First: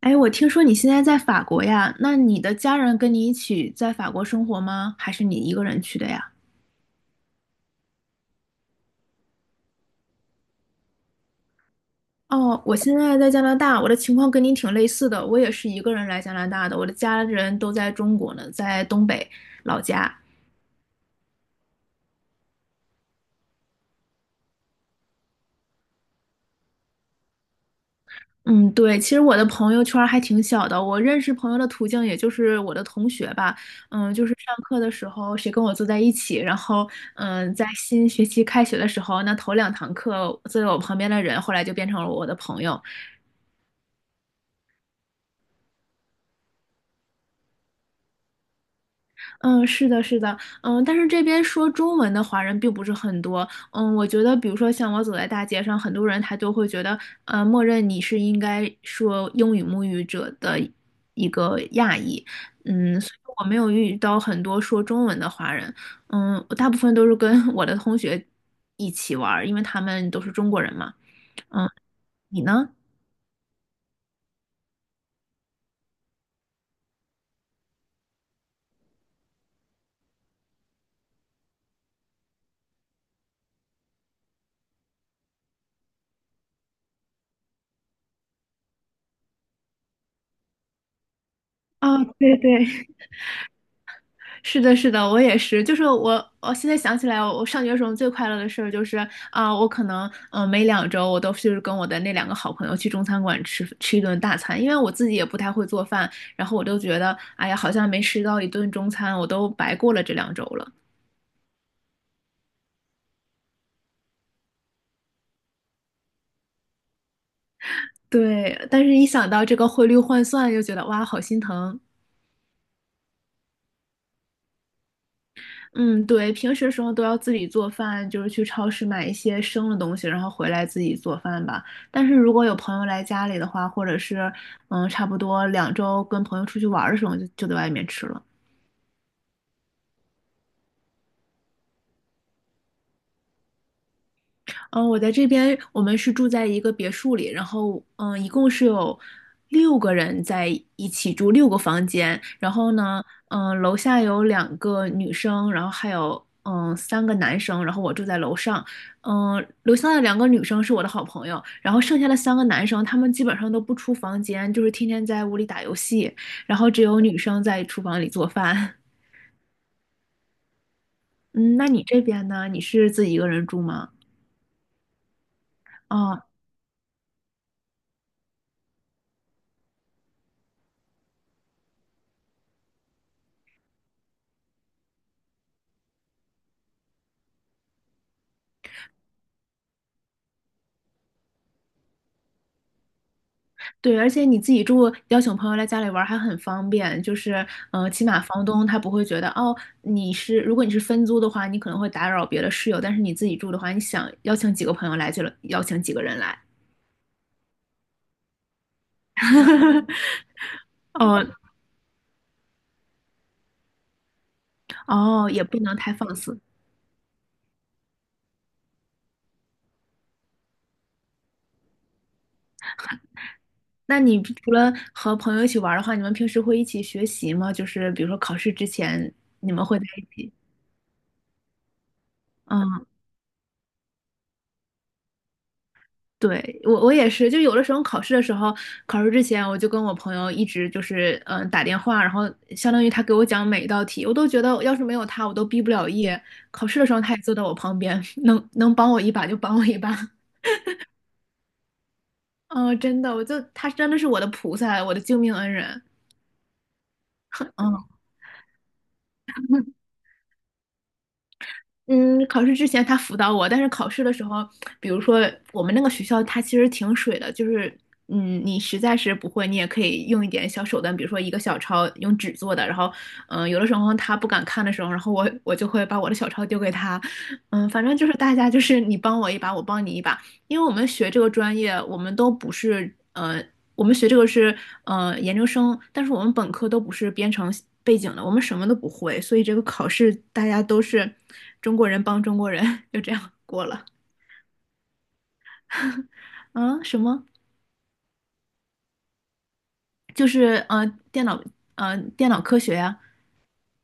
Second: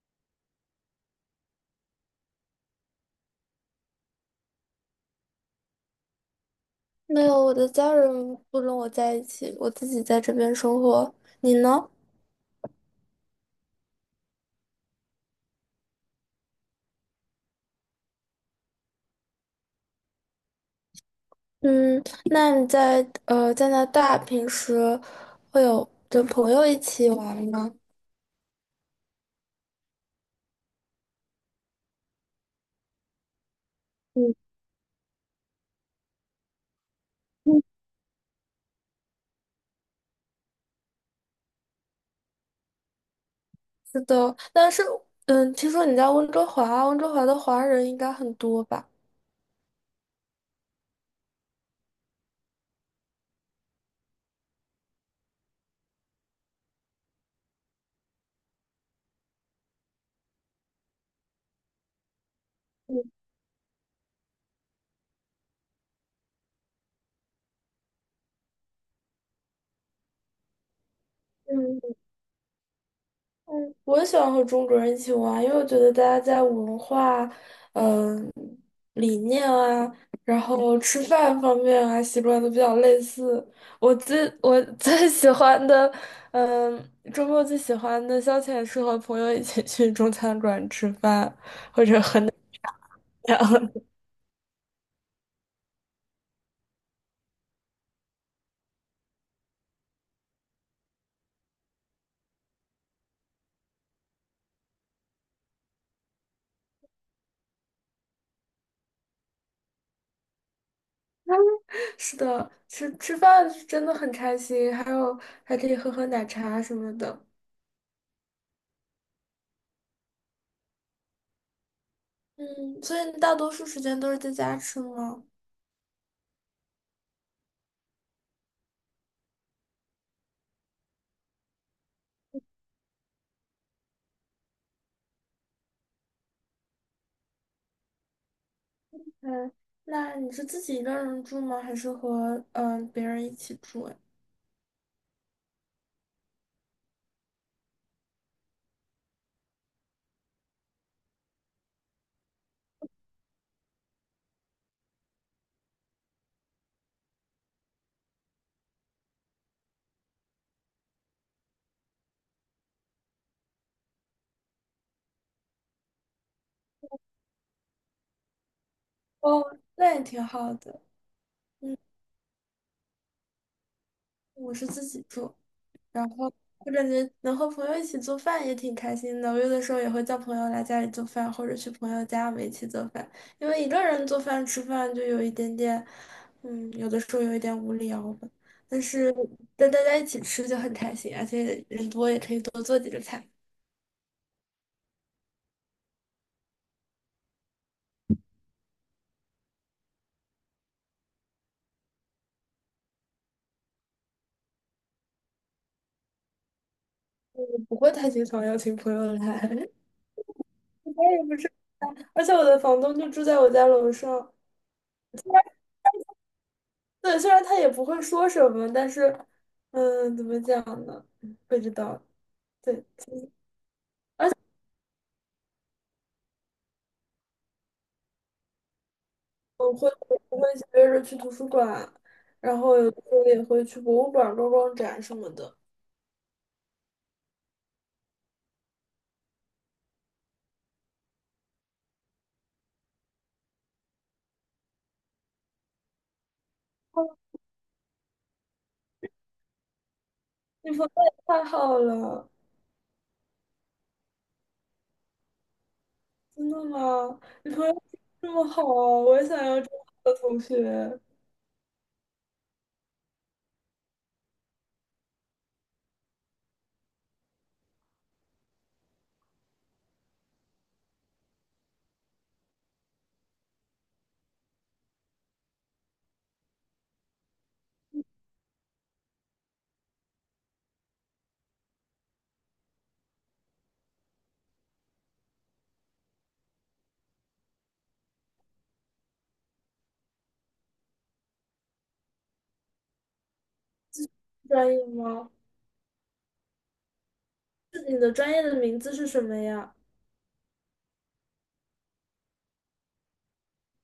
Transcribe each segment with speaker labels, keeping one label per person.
Speaker 1: 哎，我听说你现在在法国呀，那你的家人跟你一起在法国生活吗？还是你一个人去的呀？
Speaker 2: 没有，我的家人不跟我在一起，我自己在这边生活。你呢？
Speaker 1: 哦，我现在在加拿大，我的情况跟你挺类似的，我也是一个人来加拿大的，我的家人都在中国呢，在东北老家。
Speaker 2: 嗯，那你在加拿大平时会有跟朋友一起玩吗？
Speaker 1: 嗯，对，其实我的朋友圈儿还挺小的，我认识朋友的途径也就是我的同学吧，就是
Speaker 2: 嗯
Speaker 1: 上课的时候谁跟我坐在一起，然后
Speaker 2: 嗯，
Speaker 1: 在新学期开学的时候，那头两堂课坐在我旁边的人，后来就变成了我的朋友。
Speaker 2: 是的，但是嗯，听说你在温哥华啊，温哥华的华人应该很多吧？
Speaker 1: 嗯，是的，是的。但是这边说中文的华人并不是很多。嗯，我觉得，比如说像我走在大街上，很多人他就会觉得，默认你是应该说英语母语者的一个亚裔。
Speaker 2: 嗯
Speaker 1: 所以我没有遇到很多说中文的华人。我大部分都是跟 我的同学一起玩儿，因为他们都是中国人嘛。嗯，你呢？
Speaker 2: 嗯，我也喜欢和中国人一起玩，因为我觉得大家在文化理念啊，然后吃饭方面啊，习惯都比较类似。我最喜欢的，嗯，周末最喜欢的消遣是和朋友一起去中餐馆吃饭。
Speaker 1: 啊，对对，
Speaker 2: 然后
Speaker 1: 是的，是的，我也是。就是我现在想起来，我上学的时候最快乐的事儿就是啊、我可能每两周我都是跟我的那两个好朋友去中餐馆吃一顿大餐，因为我自己也不太会做饭，然后我就觉得哎呀，好像没吃到一顿中餐，我都白过了这两周了。
Speaker 2: 是的，吃饭是真的很开心，还有还可以喝喝奶茶什么的。
Speaker 1: 对，但是一想到这个汇率换算，又觉得哇，好心疼。
Speaker 2: 嗯，所以你大多数时间都是在家吃吗？
Speaker 1: 嗯，对，平时时候都要自己做饭，就是去超市买一些生的东西，然后回来自己做饭吧。但是如果有朋友来家里的话，或者是差不多两周跟朋友出去玩儿的时候，就在外面吃了。
Speaker 2: 嗯，那你是自己一个人住吗？还是和别人一起住呀？
Speaker 1: 嗯，我在这边，我们是住在一个别墅里，然后一共是有六个人在一起住，六个房间。然后呢，楼下有两个女生，然后还有三个男生，然后我住在楼上。楼下的两个女生是我的好朋友，然后剩下的三个男生，他们基本上都不出房间，就是天天在屋里打游戏，然后只有女生在厨房里做饭。
Speaker 2: 哦，那也挺好的。
Speaker 1: 嗯，那你这边呢？你是自己一个人住吗？
Speaker 2: 我是自己住，然
Speaker 1: 哦，
Speaker 2: 后我感觉能和朋友一起做饭也挺开心的。我有的时候也会叫朋友来家里做饭，或者去朋友家我们一起做饭。因为一个人做饭吃饭就有一点点，嗯，有的时候有一点无聊吧。但是跟大家一起吃就很开心，而且人多也可以多做几个菜。
Speaker 1: 对，而且你自己住，邀请朋友来家里玩儿还很方便，就是，起码房东他不会觉得，哦，如果你是分租的话，你可能会打扰别的室友，但是你自己住的话，你想邀请几个朋友来就了邀请几个人来。
Speaker 2: 我不会太经常邀请朋友来，我也
Speaker 1: 哦
Speaker 2: 不是，而且我的房东就住在我家楼上，
Speaker 1: 哦，也不能太放肆。
Speaker 2: 对，虽然他也不会说什么，但是，嗯，怎么讲呢？不知道。对，
Speaker 1: 那你除了和朋友一起玩儿的话，你们平时会一起学习吗？就是比如说考试之前，你们
Speaker 2: 我
Speaker 1: 会在
Speaker 2: 会
Speaker 1: 一起？
Speaker 2: 我会约着去图书馆，然后
Speaker 1: 嗯
Speaker 2: 有的时候也会去博物馆逛逛展什么的。
Speaker 1: 对，我也是，就有的时候考试的时候，考试之前我就跟我朋友一直就是打电话，然后相当于他给我讲每一道题，我都觉得要是没有他，我都毕不了业。考试的时候他也坐
Speaker 2: 哦
Speaker 1: 在我旁边，能帮我一把就帮我一把。
Speaker 2: 你朋友也太好了，
Speaker 1: 嗯、真的，他真的是我的菩萨，我的救命恩人。
Speaker 2: 真的吗？你朋友
Speaker 1: 嗯。
Speaker 2: 这么好，我也想要这么好的同学。
Speaker 1: 嗯，考试之前他辅导我，但是考试的时候，比如说我们那个学校，它其实挺水的，就是你实在是不会，你也可以用一点小手段，比如说一个小抄用纸做的，然后有的时候他不敢看的时候，然后我就会把我的小抄丢给他。反正就是大家就是你帮我一把，我帮你一把，因为我们学这个专业，我们都不是我们学这个是研究生，但是我们本科都不是编程背景的，我们什么都不会，所以这个考试大家都是中国人帮中国人，就这样过了。
Speaker 2: 专业吗？
Speaker 1: 啊，什么？
Speaker 2: 是你的专业的名字是什么呀？
Speaker 1: 就是电脑电脑科学呀、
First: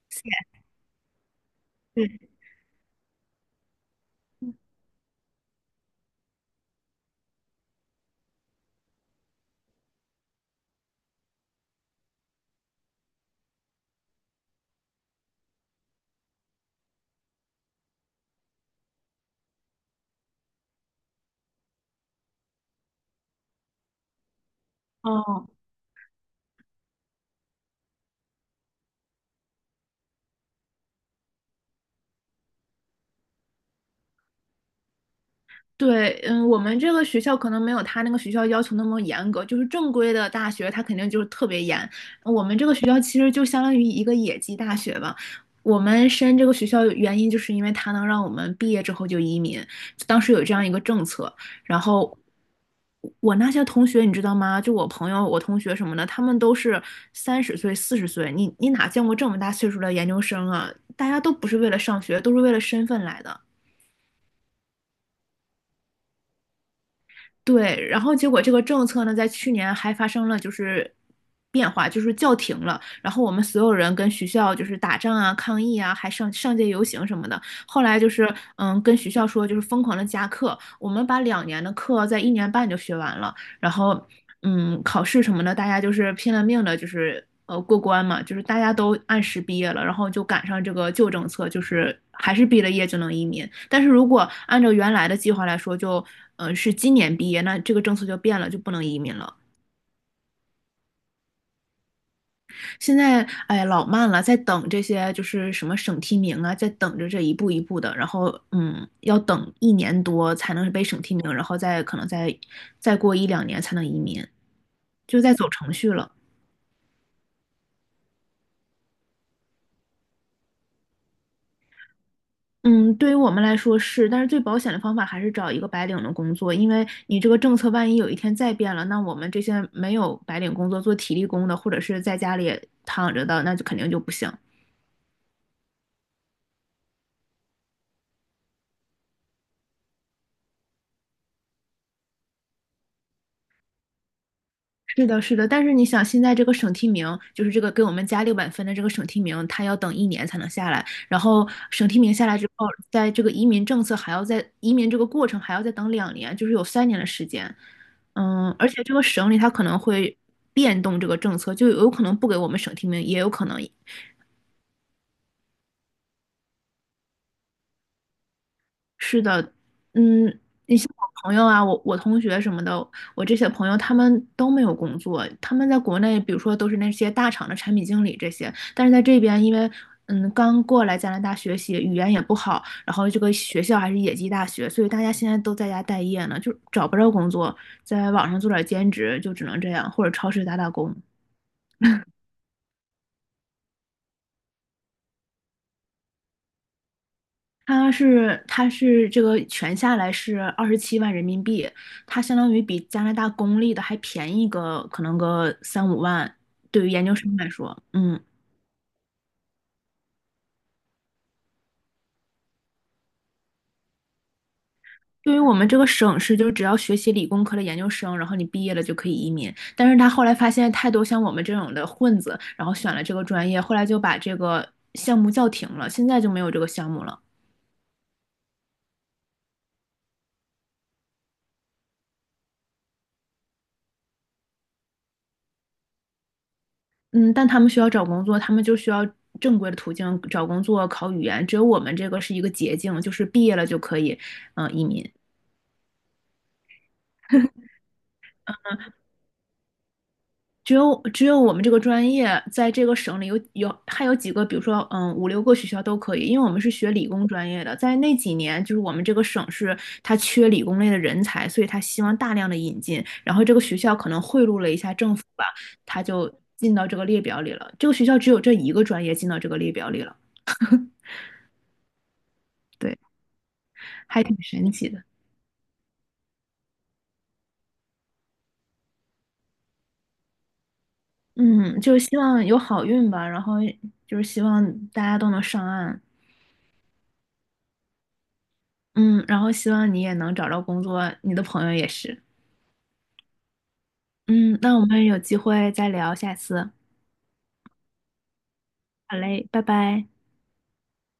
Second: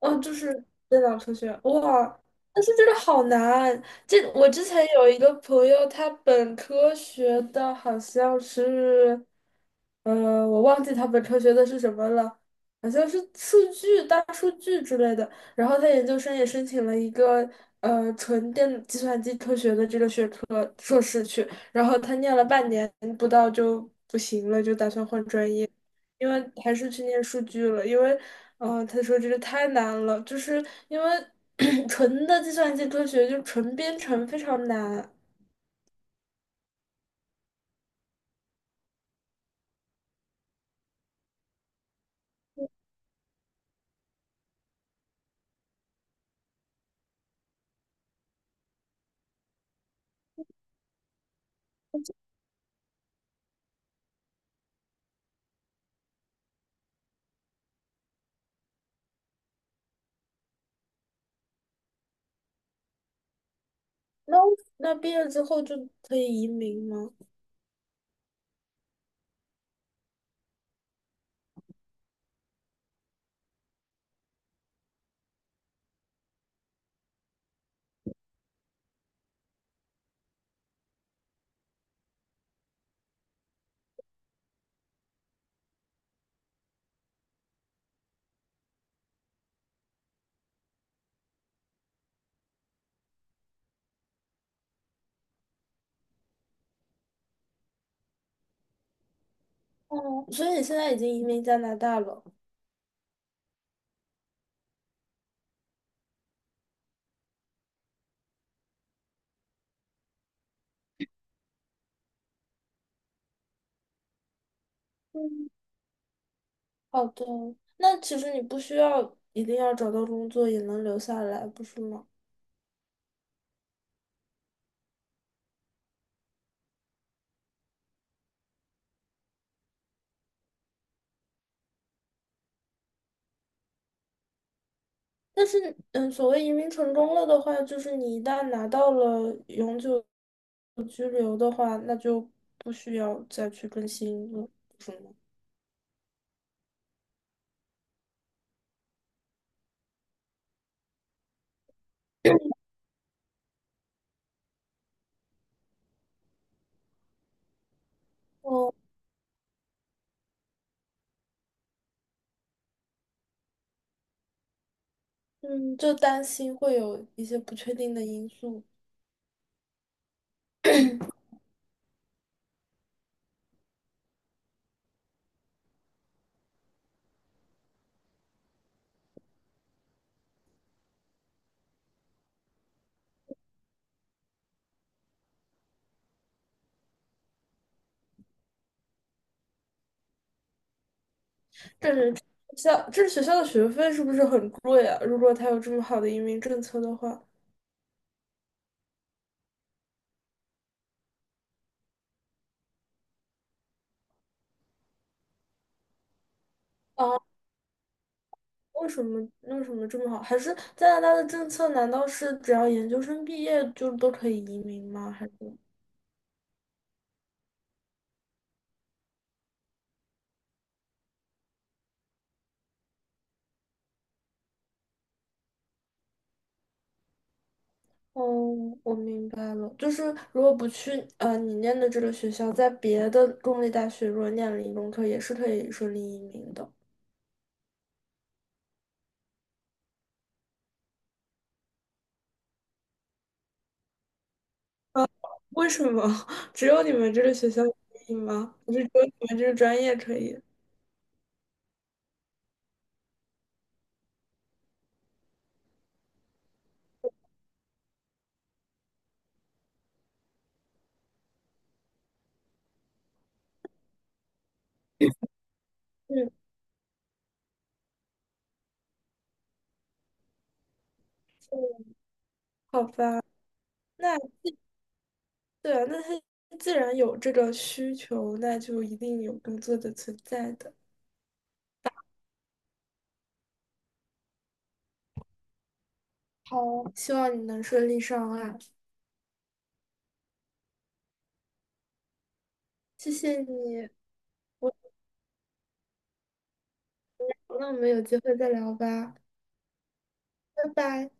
Speaker 2: 嗯，就是电脑科学，
Speaker 1: 对。
Speaker 2: 哇，但是这个好难。这我之前有一个朋友，他本科学的好像是，我忘记他本科学的是什么了，好像是数据、大数据之类的。然后他研究生也申请了一个纯电计算机科学的这个学科硕士去，然后他念了半年不到就不行了，就打算换
Speaker 1: 哦，
Speaker 2: 专业。因为还是去念数据了，因为，他说这个太难了，就是因为 纯的计算机科学就纯编程非常难。
Speaker 1: 对。嗯，我们这个学校可能没有他那个学校要求那么严格，就是正规的大学，他肯定就是特别严。我们这个学校其实就相当于一个野鸡大学吧。我们申这个学校原因就是因为它能让我们毕业之后就移民，当时有这样一个政策。然后我那些同学，你知道吗？就我朋友、我同学什么的，他们都是30岁、40岁，你哪见过这么大岁数的研究生啊？大家都不是为了上学，都是为了身份来的。
Speaker 2: 那那毕业之后就可以移民吗？
Speaker 1: 对，然后结果这个政策呢，在去年还发生了就是变化，就是叫停了。然后我们所有人跟学校就是打仗啊、抗议啊，还上街游行什么的。后来就是跟学校说就是疯狂的加课，我们把两年的课在1年半就学完了。然后考试什么的，大家就是拼了命的，就是过关嘛，就是大家都按时毕业了，然后就赶上这个旧政策，就是还是毕了业就能移民。但是如果按照原来的计划来说，就是今年毕业，那这个政策就变了，就不能移民了。
Speaker 2: 哦，所以你现在已经移民加拿大了。
Speaker 1: 现在哎老慢了，在等这些就是什么省提名啊，在等着这一步一步的，然后要等1年多才能被省提名，然后再可能再过一两年才能移民，就在走
Speaker 2: 嗯，
Speaker 1: 程序了。
Speaker 2: 好的。那其实你不需要一定要找到工作也能留下来，不是吗？
Speaker 1: 嗯，对于我们来说是，但是最保险的方法还是找一个白领的工作，因为你这个政策万一有一天再变了，那我们这些没有白领工作、做体力工的，或者是在家里躺着的，那就肯定就不行。
Speaker 2: 但是，嗯，所谓移民成功了的话，就是你一旦拿到了永久居留的话，那就不需要再去更新了，不是
Speaker 1: 是
Speaker 2: 吗？
Speaker 1: 的，是的，但是你想，现在这个省提名，就是这个给我们加600分的这个省提名，他要等一年才能下来。然后省提名下来之后，在这个移民政策还要在移民这个过程还要再等两年，就是有3年的时间。而
Speaker 2: 哦，
Speaker 1: 且这个省里它可能会变动这个政策，就有可能不给我们省提名，也有可能
Speaker 2: 嗯，就担心会有一些不确定的因素。
Speaker 1: 是的。嗯，你像我朋友啊，我同学什么的，我这些朋友他们都没有工作，他们在国内，比如说都是那些大厂的产品经理这些，但是在这边，因为刚过来加拿大学习，语言也不好，然后这个学校还是野鸡大学，所以大家现在都在家待业呢，就找不着工作，在网上做点兼职，就只能这样，或者超市打打工。
Speaker 2: 这是学校，这学校的学费是不是很贵啊？如果他有这么好的移民政策的话，
Speaker 1: 它是这个全下来是27万人民币，它相当于比加拿大公立的还便宜个可能个三五万，对于研
Speaker 2: 啊，
Speaker 1: 究生来说。嗯。
Speaker 2: 为什么这么好？还是加拿大的政策难道是只要研究生毕业就都可以移民吗？还是？
Speaker 1: 对于我们这个省市，就是只要学习理工科的研究生，然后你毕业了就可以移民。但是他后来发现太多像我们这种的混子，然后选了这个专业，后来就把这个项目叫停了，现在就没有这个项目了。
Speaker 2: 哦，我明白了，就是如果不去你念的这个学校，在别的公立大学如果念了理工科，也是可以顺利移民的。
Speaker 1: 嗯，但他们需要找工作，他们就需要正规的途径找工作、考语言。只有我们这个是一个捷径，就是毕业了就可以，移民。
Speaker 2: 为什么 只有你们这个学校可以吗？不是只有你们这个专业可以？
Speaker 1: 只有我们这个专业在这个省里有还有几个，比如说五六个学校都可以，因为我们是学理工专业的，在那几年就是我们这个省市它缺理工类的人才，所以他希望大量的引进，然后这个学校可能贿赂了一下政府吧，他就
Speaker 2: 嗯，
Speaker 1: 进到这个列表里了。这个学校只有这一个专业进到这个列表里了，
Speaker 2: 嗯好
Speaker 1: 对，
Speaker 2: 吧，那
Speaker 1: 还挺神奇的。
Speaker 2: 对啊，那他既然有这个需求，那就一定有工作的存在的。
Speaker 1: 嗯，就是希望有好运吧，然后就是希望大家都能上岸。
Speaker 2: 好，希望你能顺利上岸，
Speaker 1: 嗯，然后希望你也能找到工作，你的朋友也是。
Speaker 2: 谢谢你。
Speaker 1: 嗯，
Speaker 2: 我
Speaker 1: 那我们有机会再聊，下次，
Speaker 2: 那我们有机会再聊吧，
Speaker 1: 好嘞，拜拜。
Speaker 2: 拜拜。